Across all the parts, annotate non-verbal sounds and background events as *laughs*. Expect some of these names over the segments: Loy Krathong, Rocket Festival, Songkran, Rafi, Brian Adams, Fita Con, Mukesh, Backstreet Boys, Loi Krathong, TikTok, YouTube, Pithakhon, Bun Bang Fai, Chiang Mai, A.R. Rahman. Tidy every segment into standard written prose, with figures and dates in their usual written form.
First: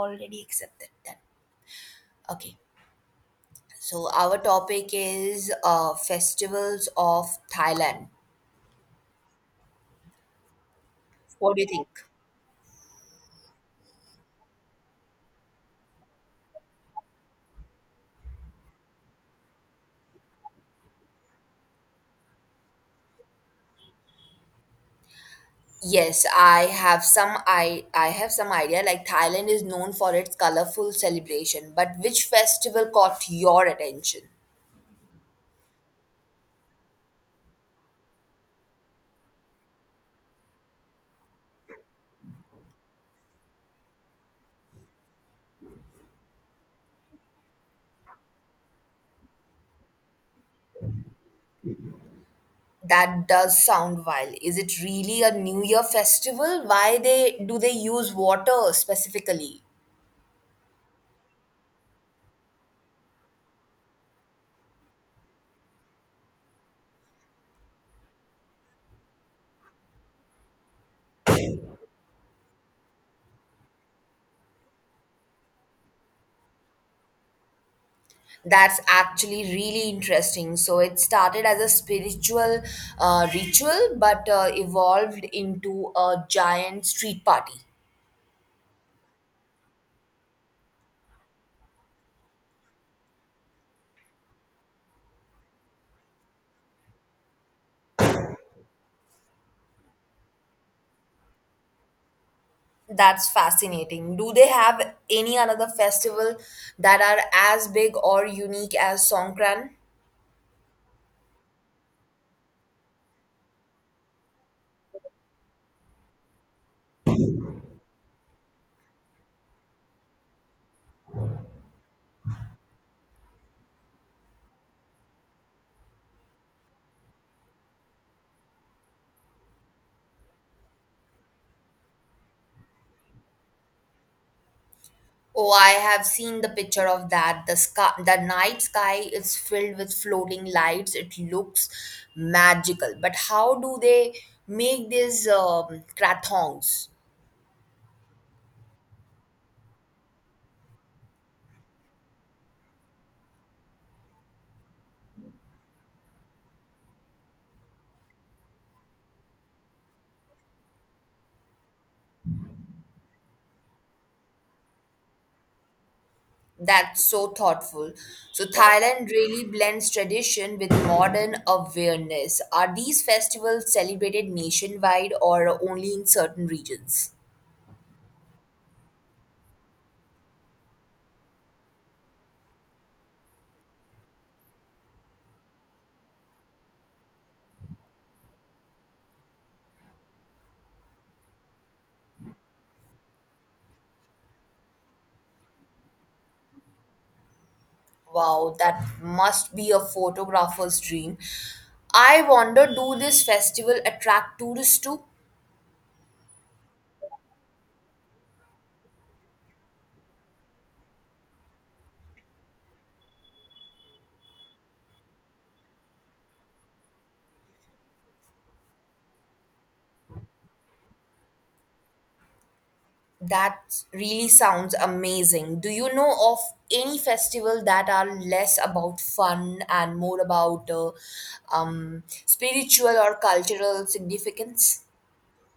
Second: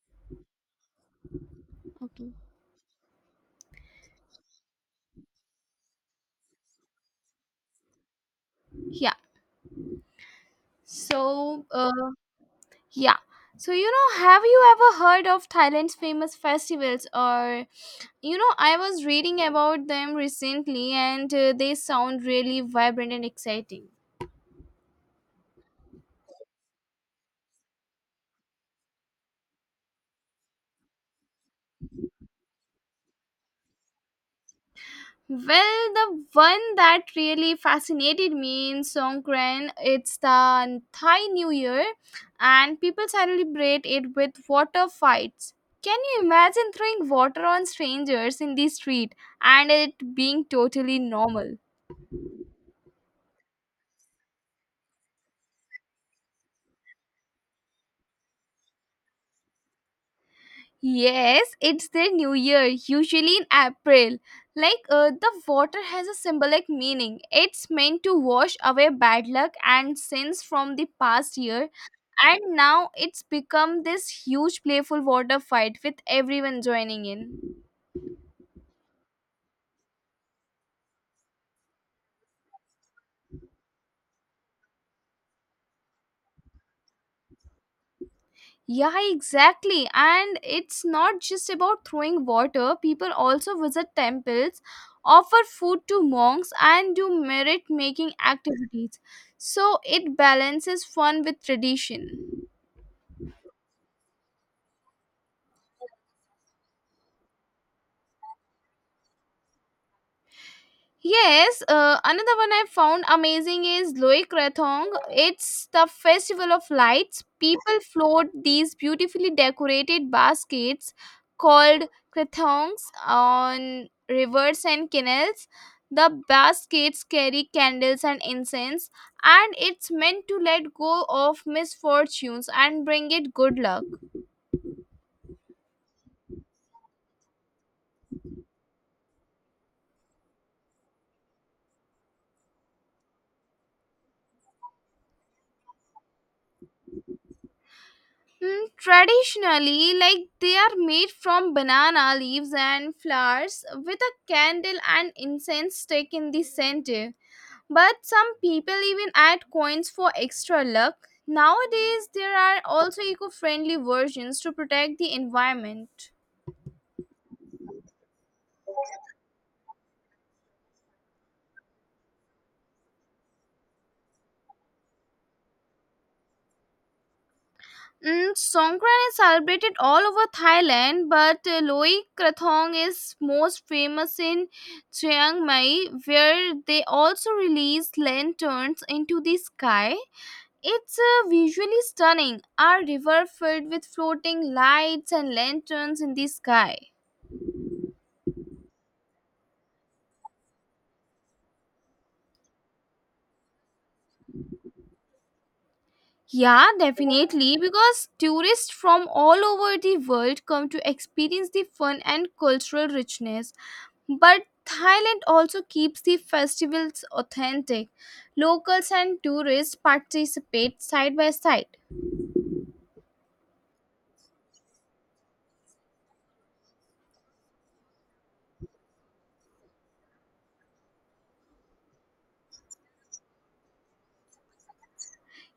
Already accepted that. Okay. Okay. So our topic is festivals of Thailand. Yeah. What do So, you think? Yeah. So, have you ever heard of Thailand's famous festivals? Or, I was reading about them recently and they sound really vibrant and exciting. Yes, I have some idea. Like Thailand is known for its colorful celebration, but which festival caught your attention? Well, the one that really fascinated me in Songkran, it's the Thai New Year, and people celebrate it with water fights. Can you imagine throwing water on strangers in the street and it being totally normal? That does sound wild. Is it really a New Year festival? Why they do they use water specifically? Yes, it's their new year, usually in April. Like the water has a symbolic meaning. It's meant to wash away bad luck and sins from the past year, and now it's become this huge playful water fight with everyone joining in. That's actually really interesting. So it started as a spiritual ritual, but evolved into a giant street party. Yeah, exactly. And it's not just about throwing water. People also visit temples, offer food to monks, and do merit making activities. So it balances fun with tradition. That's fascinating. Do they have any another festival that are as big or unique as Songkran? Yes, another one I found amazing is Loe Krathong. It's the festival of lights. People float these beautifully decorated baskets called krathongs on rivers and canals. The baskets carry candles and incense, and it's meant to let go of misfortunes and bring it good luck. Oh, I have seen the picture of that. The sky, the night sky is filled with floating lights. It looks magical. But how do they make these krathongs? Mm, traditionally, like they are made from banana leaves and flowers with a candle and incense stick in the center. But some people even add coins for extra luck. Nowadays, there are also eco friendly versions to protect the environment. That's so thoughtful. So, Thailand really blends tradition with modern awareness. Are these festivals celebrated nationwide or only in certain regions? Mm, Songkran is celebrated all over Thailand, but Loi Krathong is most famous in Chiang Mai, where they also release lanterns into the sky. It's visually stunning, a river filled with floating lights and lanterns in the sky. Wow, that must be a photographer's dream. I wonder do this festival attract tourists too? Yeah, definitely, because tourists from all over the world come to experience the fun and cultural richness. But Thailand also keeps the festivals authentic. Locals and tourists participate side by side. That really sounds amazing. Do you know of any festival that are less about fun and more about spiritual or cultural significance?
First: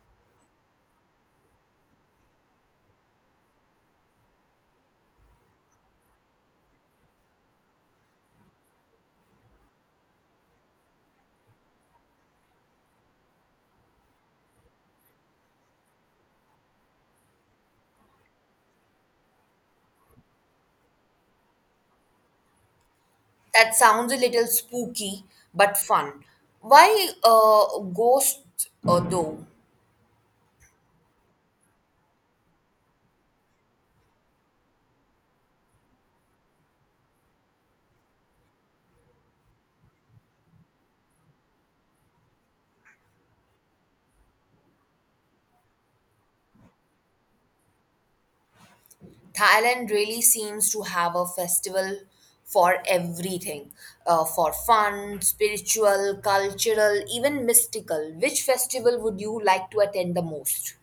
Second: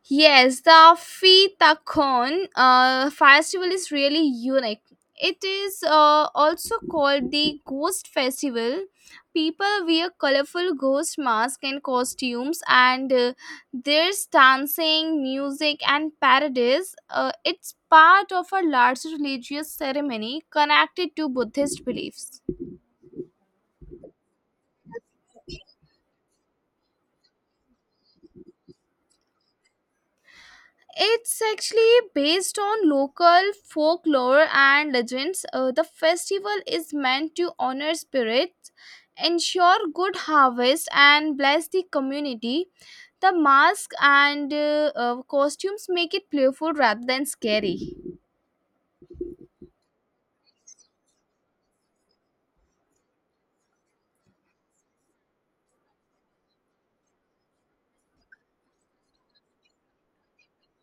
Yes, the Fita Con festival is really unique. It is also called the Ghost Festival. People wear colorful ghost masks and costumes, and there's dancing, music, and parades. It's part of a larger religious ceremony connected to Buddhist beliefs. That sounds a little spooky, but fun. Why ghosts, though? It's actually based on local folklore and legends. The festival is meant to honor spirits, ensure good harvest, and bless the community. The mask and costumes make it playful rather than scary. Thailand really seems to have a festival for everything, for fun, spiritual, cultural, even mystical. Which festival would you like to attend the most?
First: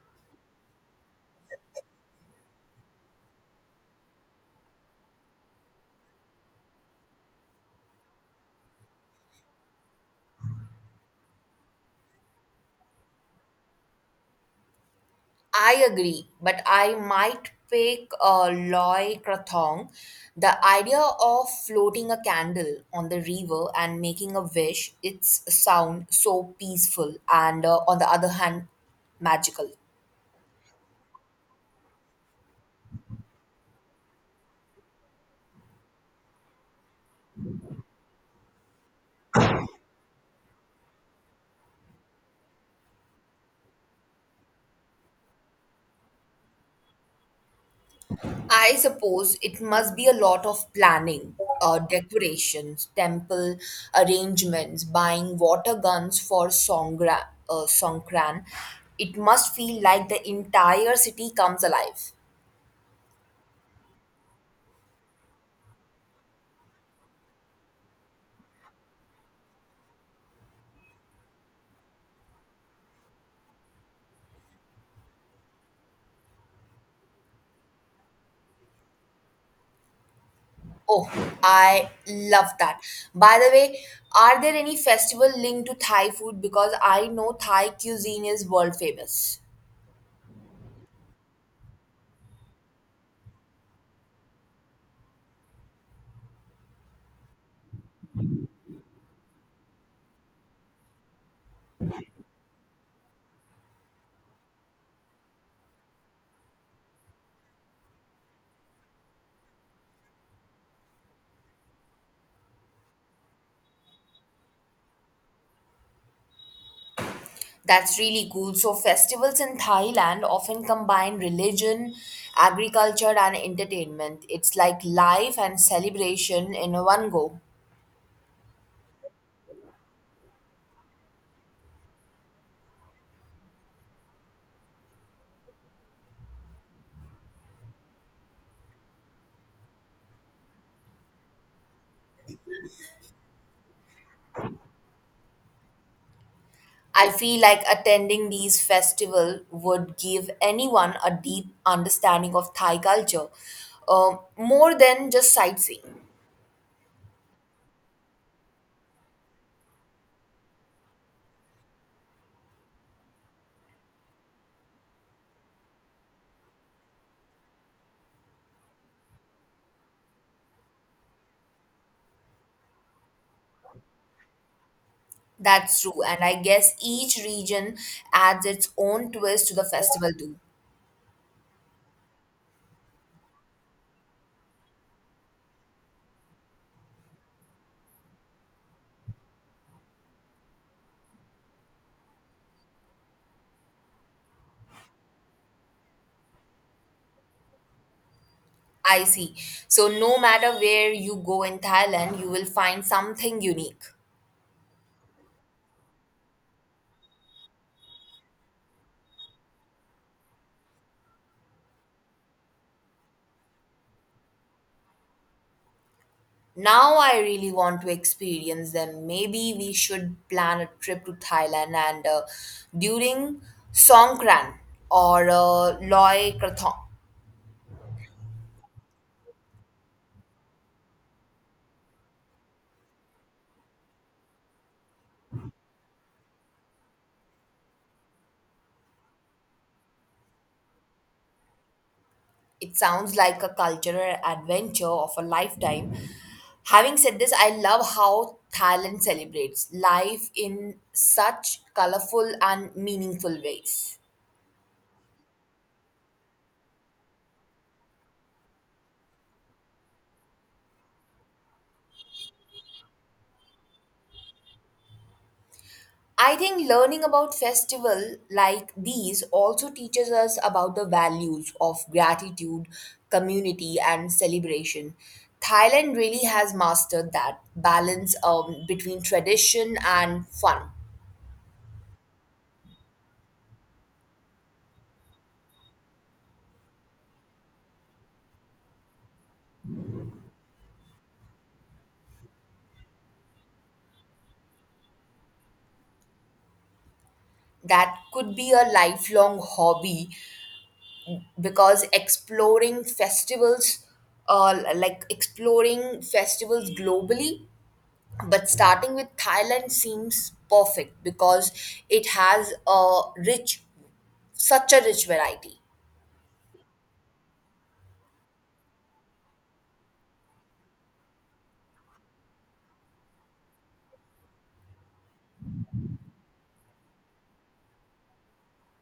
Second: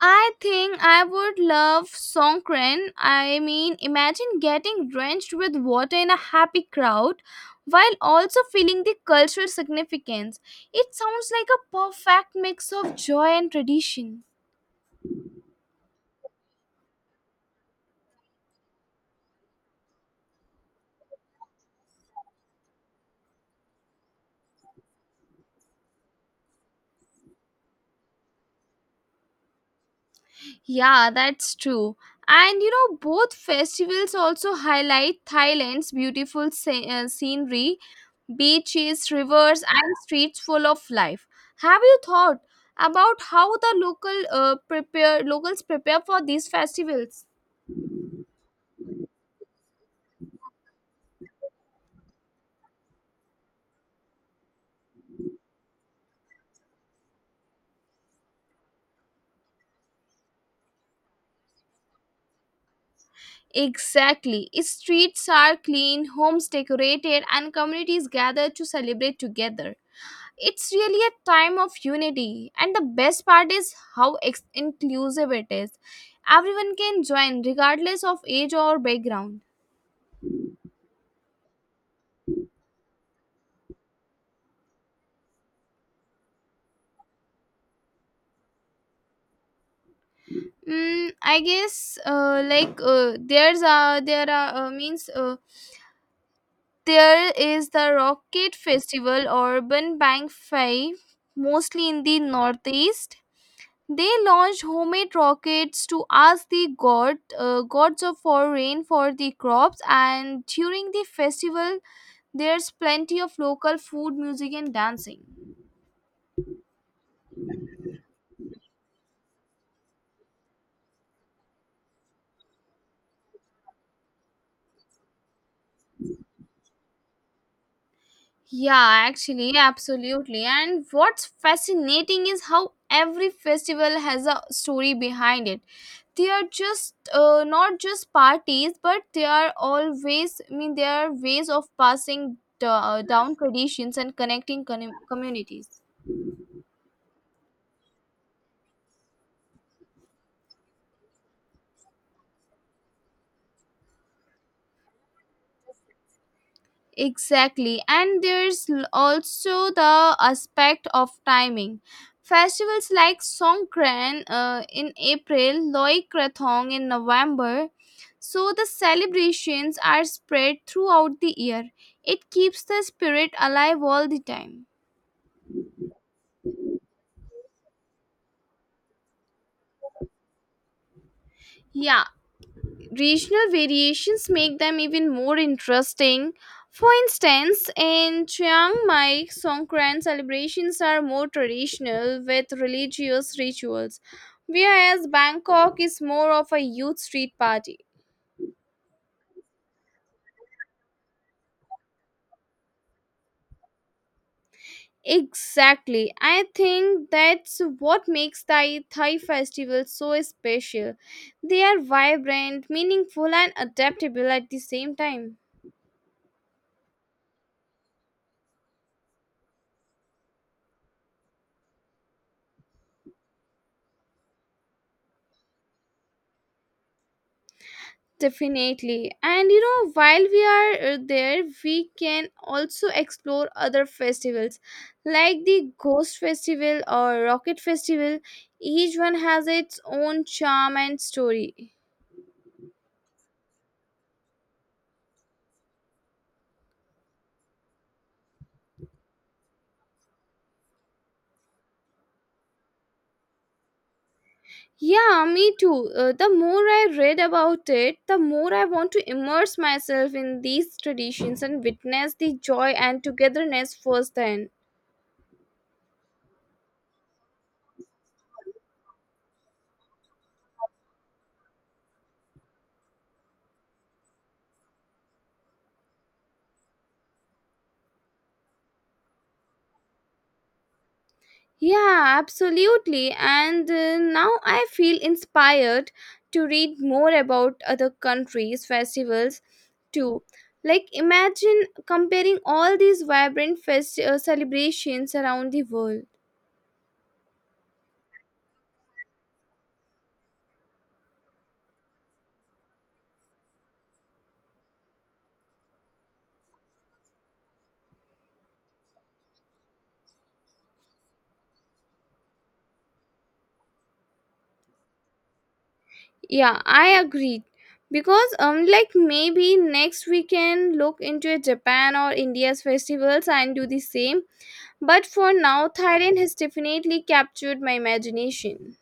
I think I would love Songkran. I mean, imagine getting drenched with water in a happy crowd while also feeling the cultural significance. It sounds like a perfect mix of joy and tradition. I agree, but I might pick Loy Krathong. The idea of floating a candle on the river and making a wish, it's sound so peaceful and, on the other hand, magical. Yeah, that's true. And you know, both festivals also highlight Thailand's beautiful scenery, beaches, rivers, and streets full of life. Have you thought about how the locals prepare for these festivals? I suppose it must be a lot of planning, decorations, temple arrangements, buying water guns for Songkran. It must feel like the entire city comes alive. Exactly. Streets are clean, homes decorated, and communities gather to celebrate together. It's really a time of unity, and the best part is how inclusive it is. Everyone can join, regardless of age or background. Oh, I love that. By the way, are there any festival linked to Thai food? Because I know Thai cuisine is world famous. Mm, I guess like there are means there is the Rocket Festival or Urban Bank Five, mostly in the northeast. They launch homemade rockets to ask the god gods of for rain for the crops, and during the festival, there's plenty of local food, music, and dancing. That's really cool. So, festivals in Thailand often combine religion, agriculture, and entertainment. It's like life and celebration in one go. Yeah, actually, absolutely. And what's fascinating is how every festival has a story behind it. They are just not just parties, but they are always, I mean, they are ways of passing down traditions and connecting communities. I feel like attending these festivals would give anyone a deep understanding of Thai culture, more than just sightseeing. Exactly. And there's also the aspect of timing. Festivals like Songkran in April, Loy Krathong in November. So the celebrations are spread throughout the year. It keeps the spirit alive all the time. That's true, and I guess each region adds its own twist to the festival too. Yeah, regional variations make them even more interesting. For instance, in Chiang Mai, Songkran celebrations are more traditional with religious rituals, whereas Bangkok is more of a youth street party. I see. So no matter where you go in Thailand, you will find something unique. Exactly. I think that's what makes Thai festivals so special. They are vibrant, meaningful and adaptable at the same time. Now I really want to experience them. Maybe we should plan a trip to Thailand and during Songkran or Loy Krathong. Definitely. And you know, while we are there, we can also explore other festivals like the Ghost Festival or Rocket Festival. Each one has its own charm and story. It sounds like a cultural adventure of a lifetime. Having said this, I love how Thailand celebrates life in such colorful and meaningful ways. Yeah, me too. The more I read about it, the more I want to immerse myself in these traditions and witness the joy and togetherness firsthand. I think learning about festivals like these also teaches us about the values of gratitude, community, and celebration. Thailand really has mastered that balance between tradition and fun. Yeah, absolutely. And now I feel inspired to read more about other countries' festivals too. Like, imagine comparing all these vibrant celebrations around the world. That could be a lifelong hobby because exploring festivals globally, but starting with thailand seems perfect because it has a rich such a rich variety. Yeah, I agree. Because like maybe next we can look into Japan or India's festivals and do the same. But for now, Thailand has definitely captured my imagination.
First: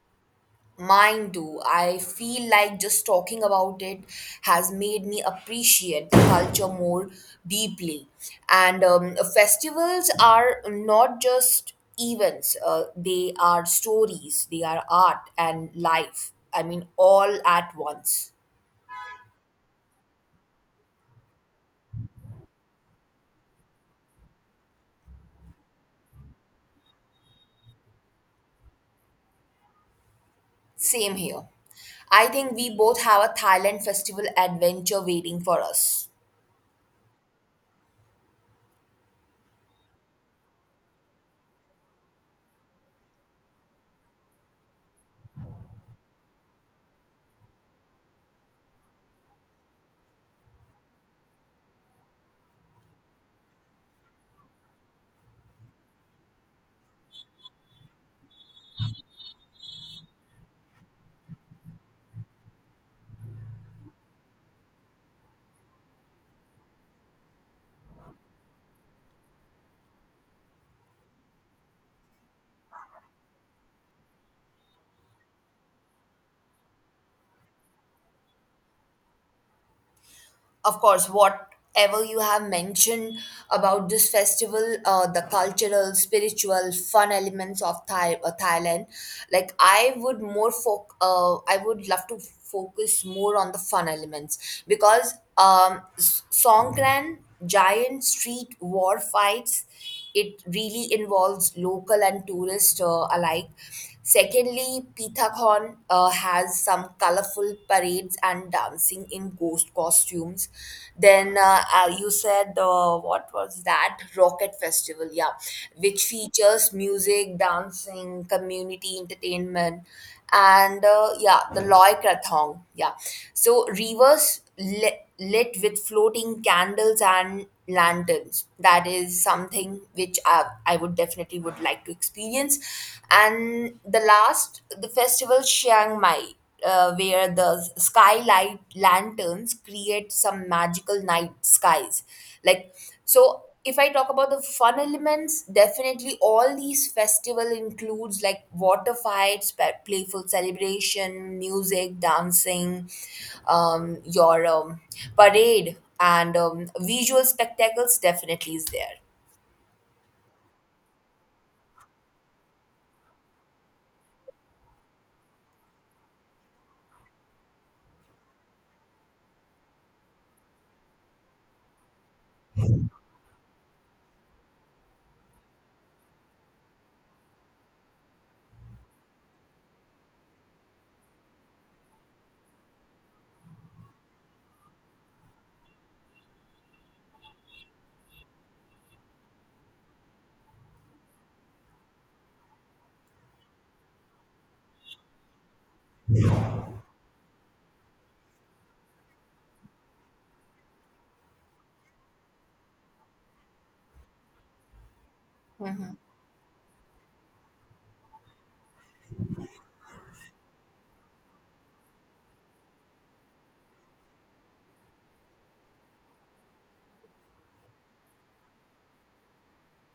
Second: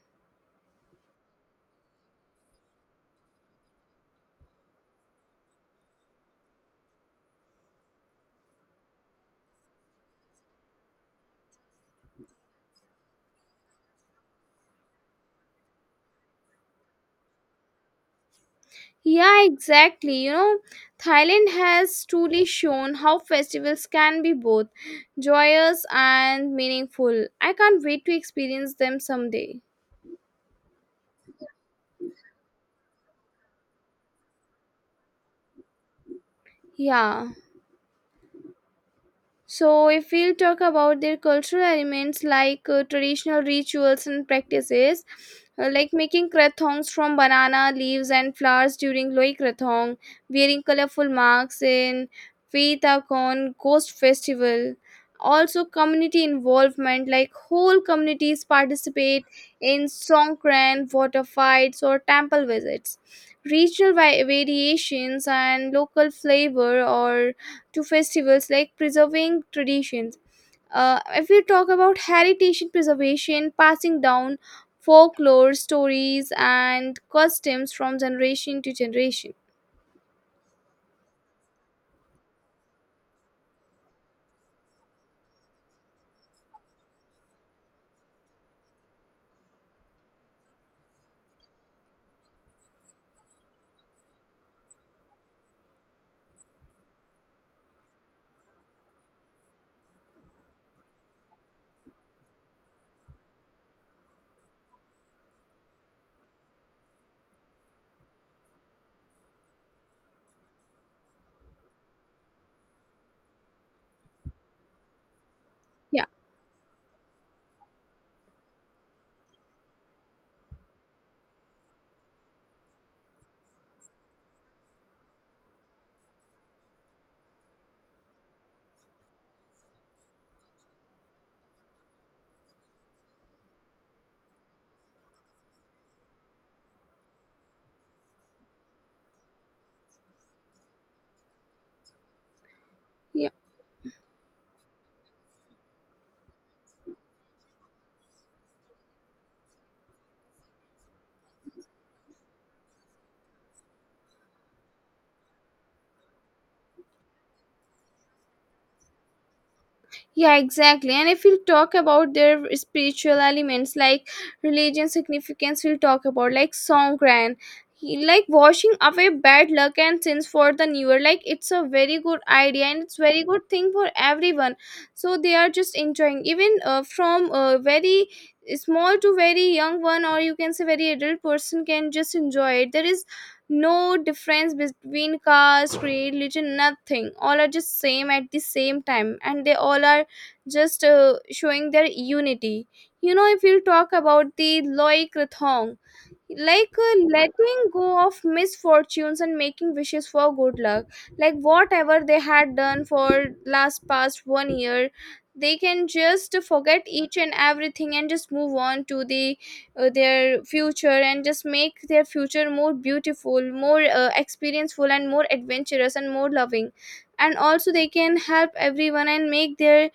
Mine do. I feel like just talking about it has made me appreciate the culture more deeply. And festivals are not just events, they are stories, they are art and life. I mean, all at once. Yeah, exactly. You know, Thailand has truly shown how festivals can be both joyous and meaningful. I can't wait to experience them someday. Same here. I think we both have a Thailand festival adventure waiting for us. Yeah. So, if we'll talk about their cultural elements, like traditional rituals and practices, like making krathongs from banana leaves and flowers during Loi Krathong, wearing colorful masks in Kon Ghost Festival. Also, community involvement, like whole communities participate in Songkran, water fights, or temple visits. Regional variations and local flavor or to festivals like preserving traditions. If we talk about heritage preservation, passing down folklore stories and customs from generation to generation. Of course, whatever you have mentioned about this festival, the cultural, spiritual, fun elements of Thailand, like I would love to focus more on the fun elements because Songkran giant street war fights. It really involves local and tourist alike. Secondly, Pithakhon has some colorful parades and dancing in ghost costumes. Then you said, what was that? Rocket Festival, yeah, Yeah. which features music, dancing, community entertainment. And yeah, the Loy Krathong. Yeah, so rivers lit with floating candles and lanterns. That is something which I would definitely would like to experience. And the last, the festival Chiang Mai. Where the skylight lanterns create some magical night skies, like, Yeah. so if I talk about the fun elements, definitely all these festival includes like water fights, playful celebration, music, dancing, your parade, and visual spectacles definitely is there. Yeah, exactly. And if we talk about their spiritual elements, like religion significance, we'll talk about like Songkran, like washing away bad luck and sins for the newer. Like, it's a very good idea and it's very good thing for everyone. So they are just enjoying, even from very small to very young one, or you can say very adult person can just enjoy it. There is no difference between caste, creed, religion, nothing. All are just same at the same time, and they all are just showing their unity. You know, if you talk about the Loic Rathong, like letting go of misfortunes and making wishes for good luck, like whatever they had done for last past one year, they can Hmm. just forget each and everything and just move on to their future and just make their future more beautiful, more experienceful, and more adventurous and more loving, and also they can help everyone and make their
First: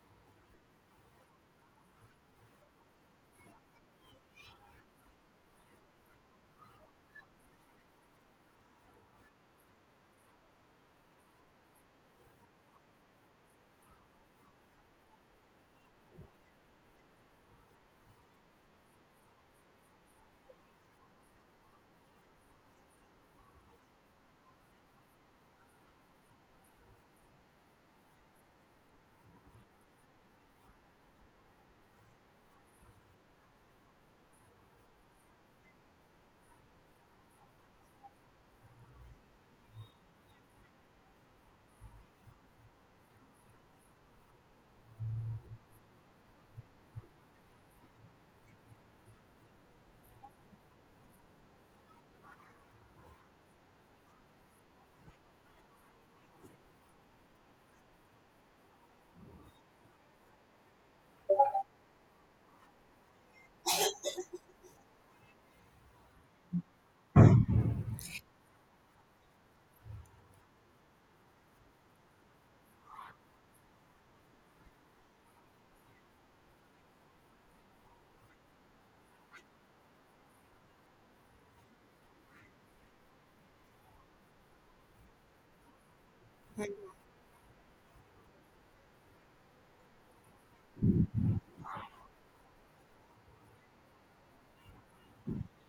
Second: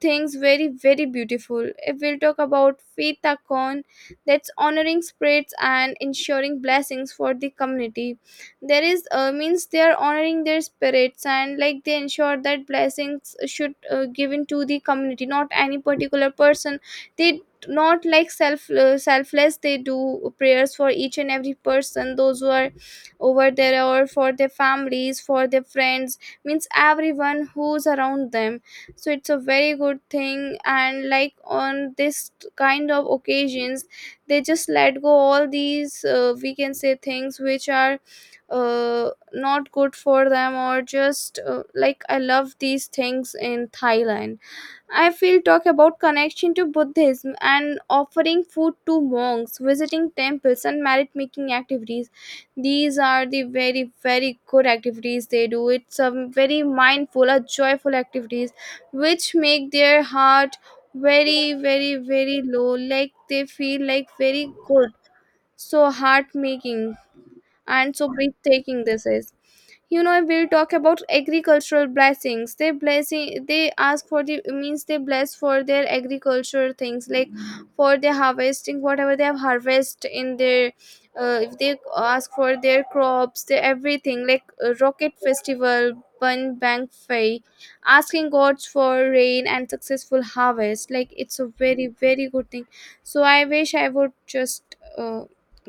things very, very beautiful. If we'll talk about Faith Akon, that's honoring spirits and ensuring blessings for the community. There is means they are honoring their spirits, and like they ensure that blessings should given to the community, not any particular person. They not like selfless. They do prayers for each and every person those who are over there, or for their families, for their friends, means everyone who's around them. So it's a very good thing, and like, on this kind of occasions, they just let go all these, we can say, things which are not good for them, or just like I love these things in Thailand. I feel talk about connection to Buddhism and offering food to monks, visiting temples, and merit making activities. These are the very, very good activities they do. It's a very mindful, a joyful activities which make their heart very, very, very low. Like, they feel like very good. So heart making and so breathtaking this is. You know, we'll talk about agricultural blessings. They blessing, they ask for the, means they bless for their agricultural things, like for their harvesting, whatever they have harvest in their, if they ask for their crops, their everything, like rocket festival, bun bank fei, asking gods for rain and successful harvest. Like, it's a very, very good thing. So I wish I would just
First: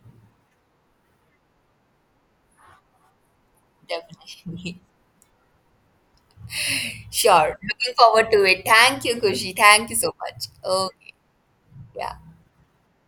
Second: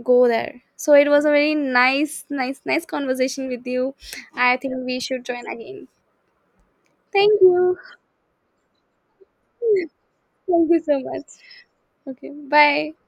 go there. So it was a very nice, nice, nice conversation with you. I think Definitely. *laughs* we should join again. Thank Sure. you. Looking forward to it. Thank you, Kushi. *laughs* Thank you so much. Thank you so Okay. much. Yeah. Okay, bye.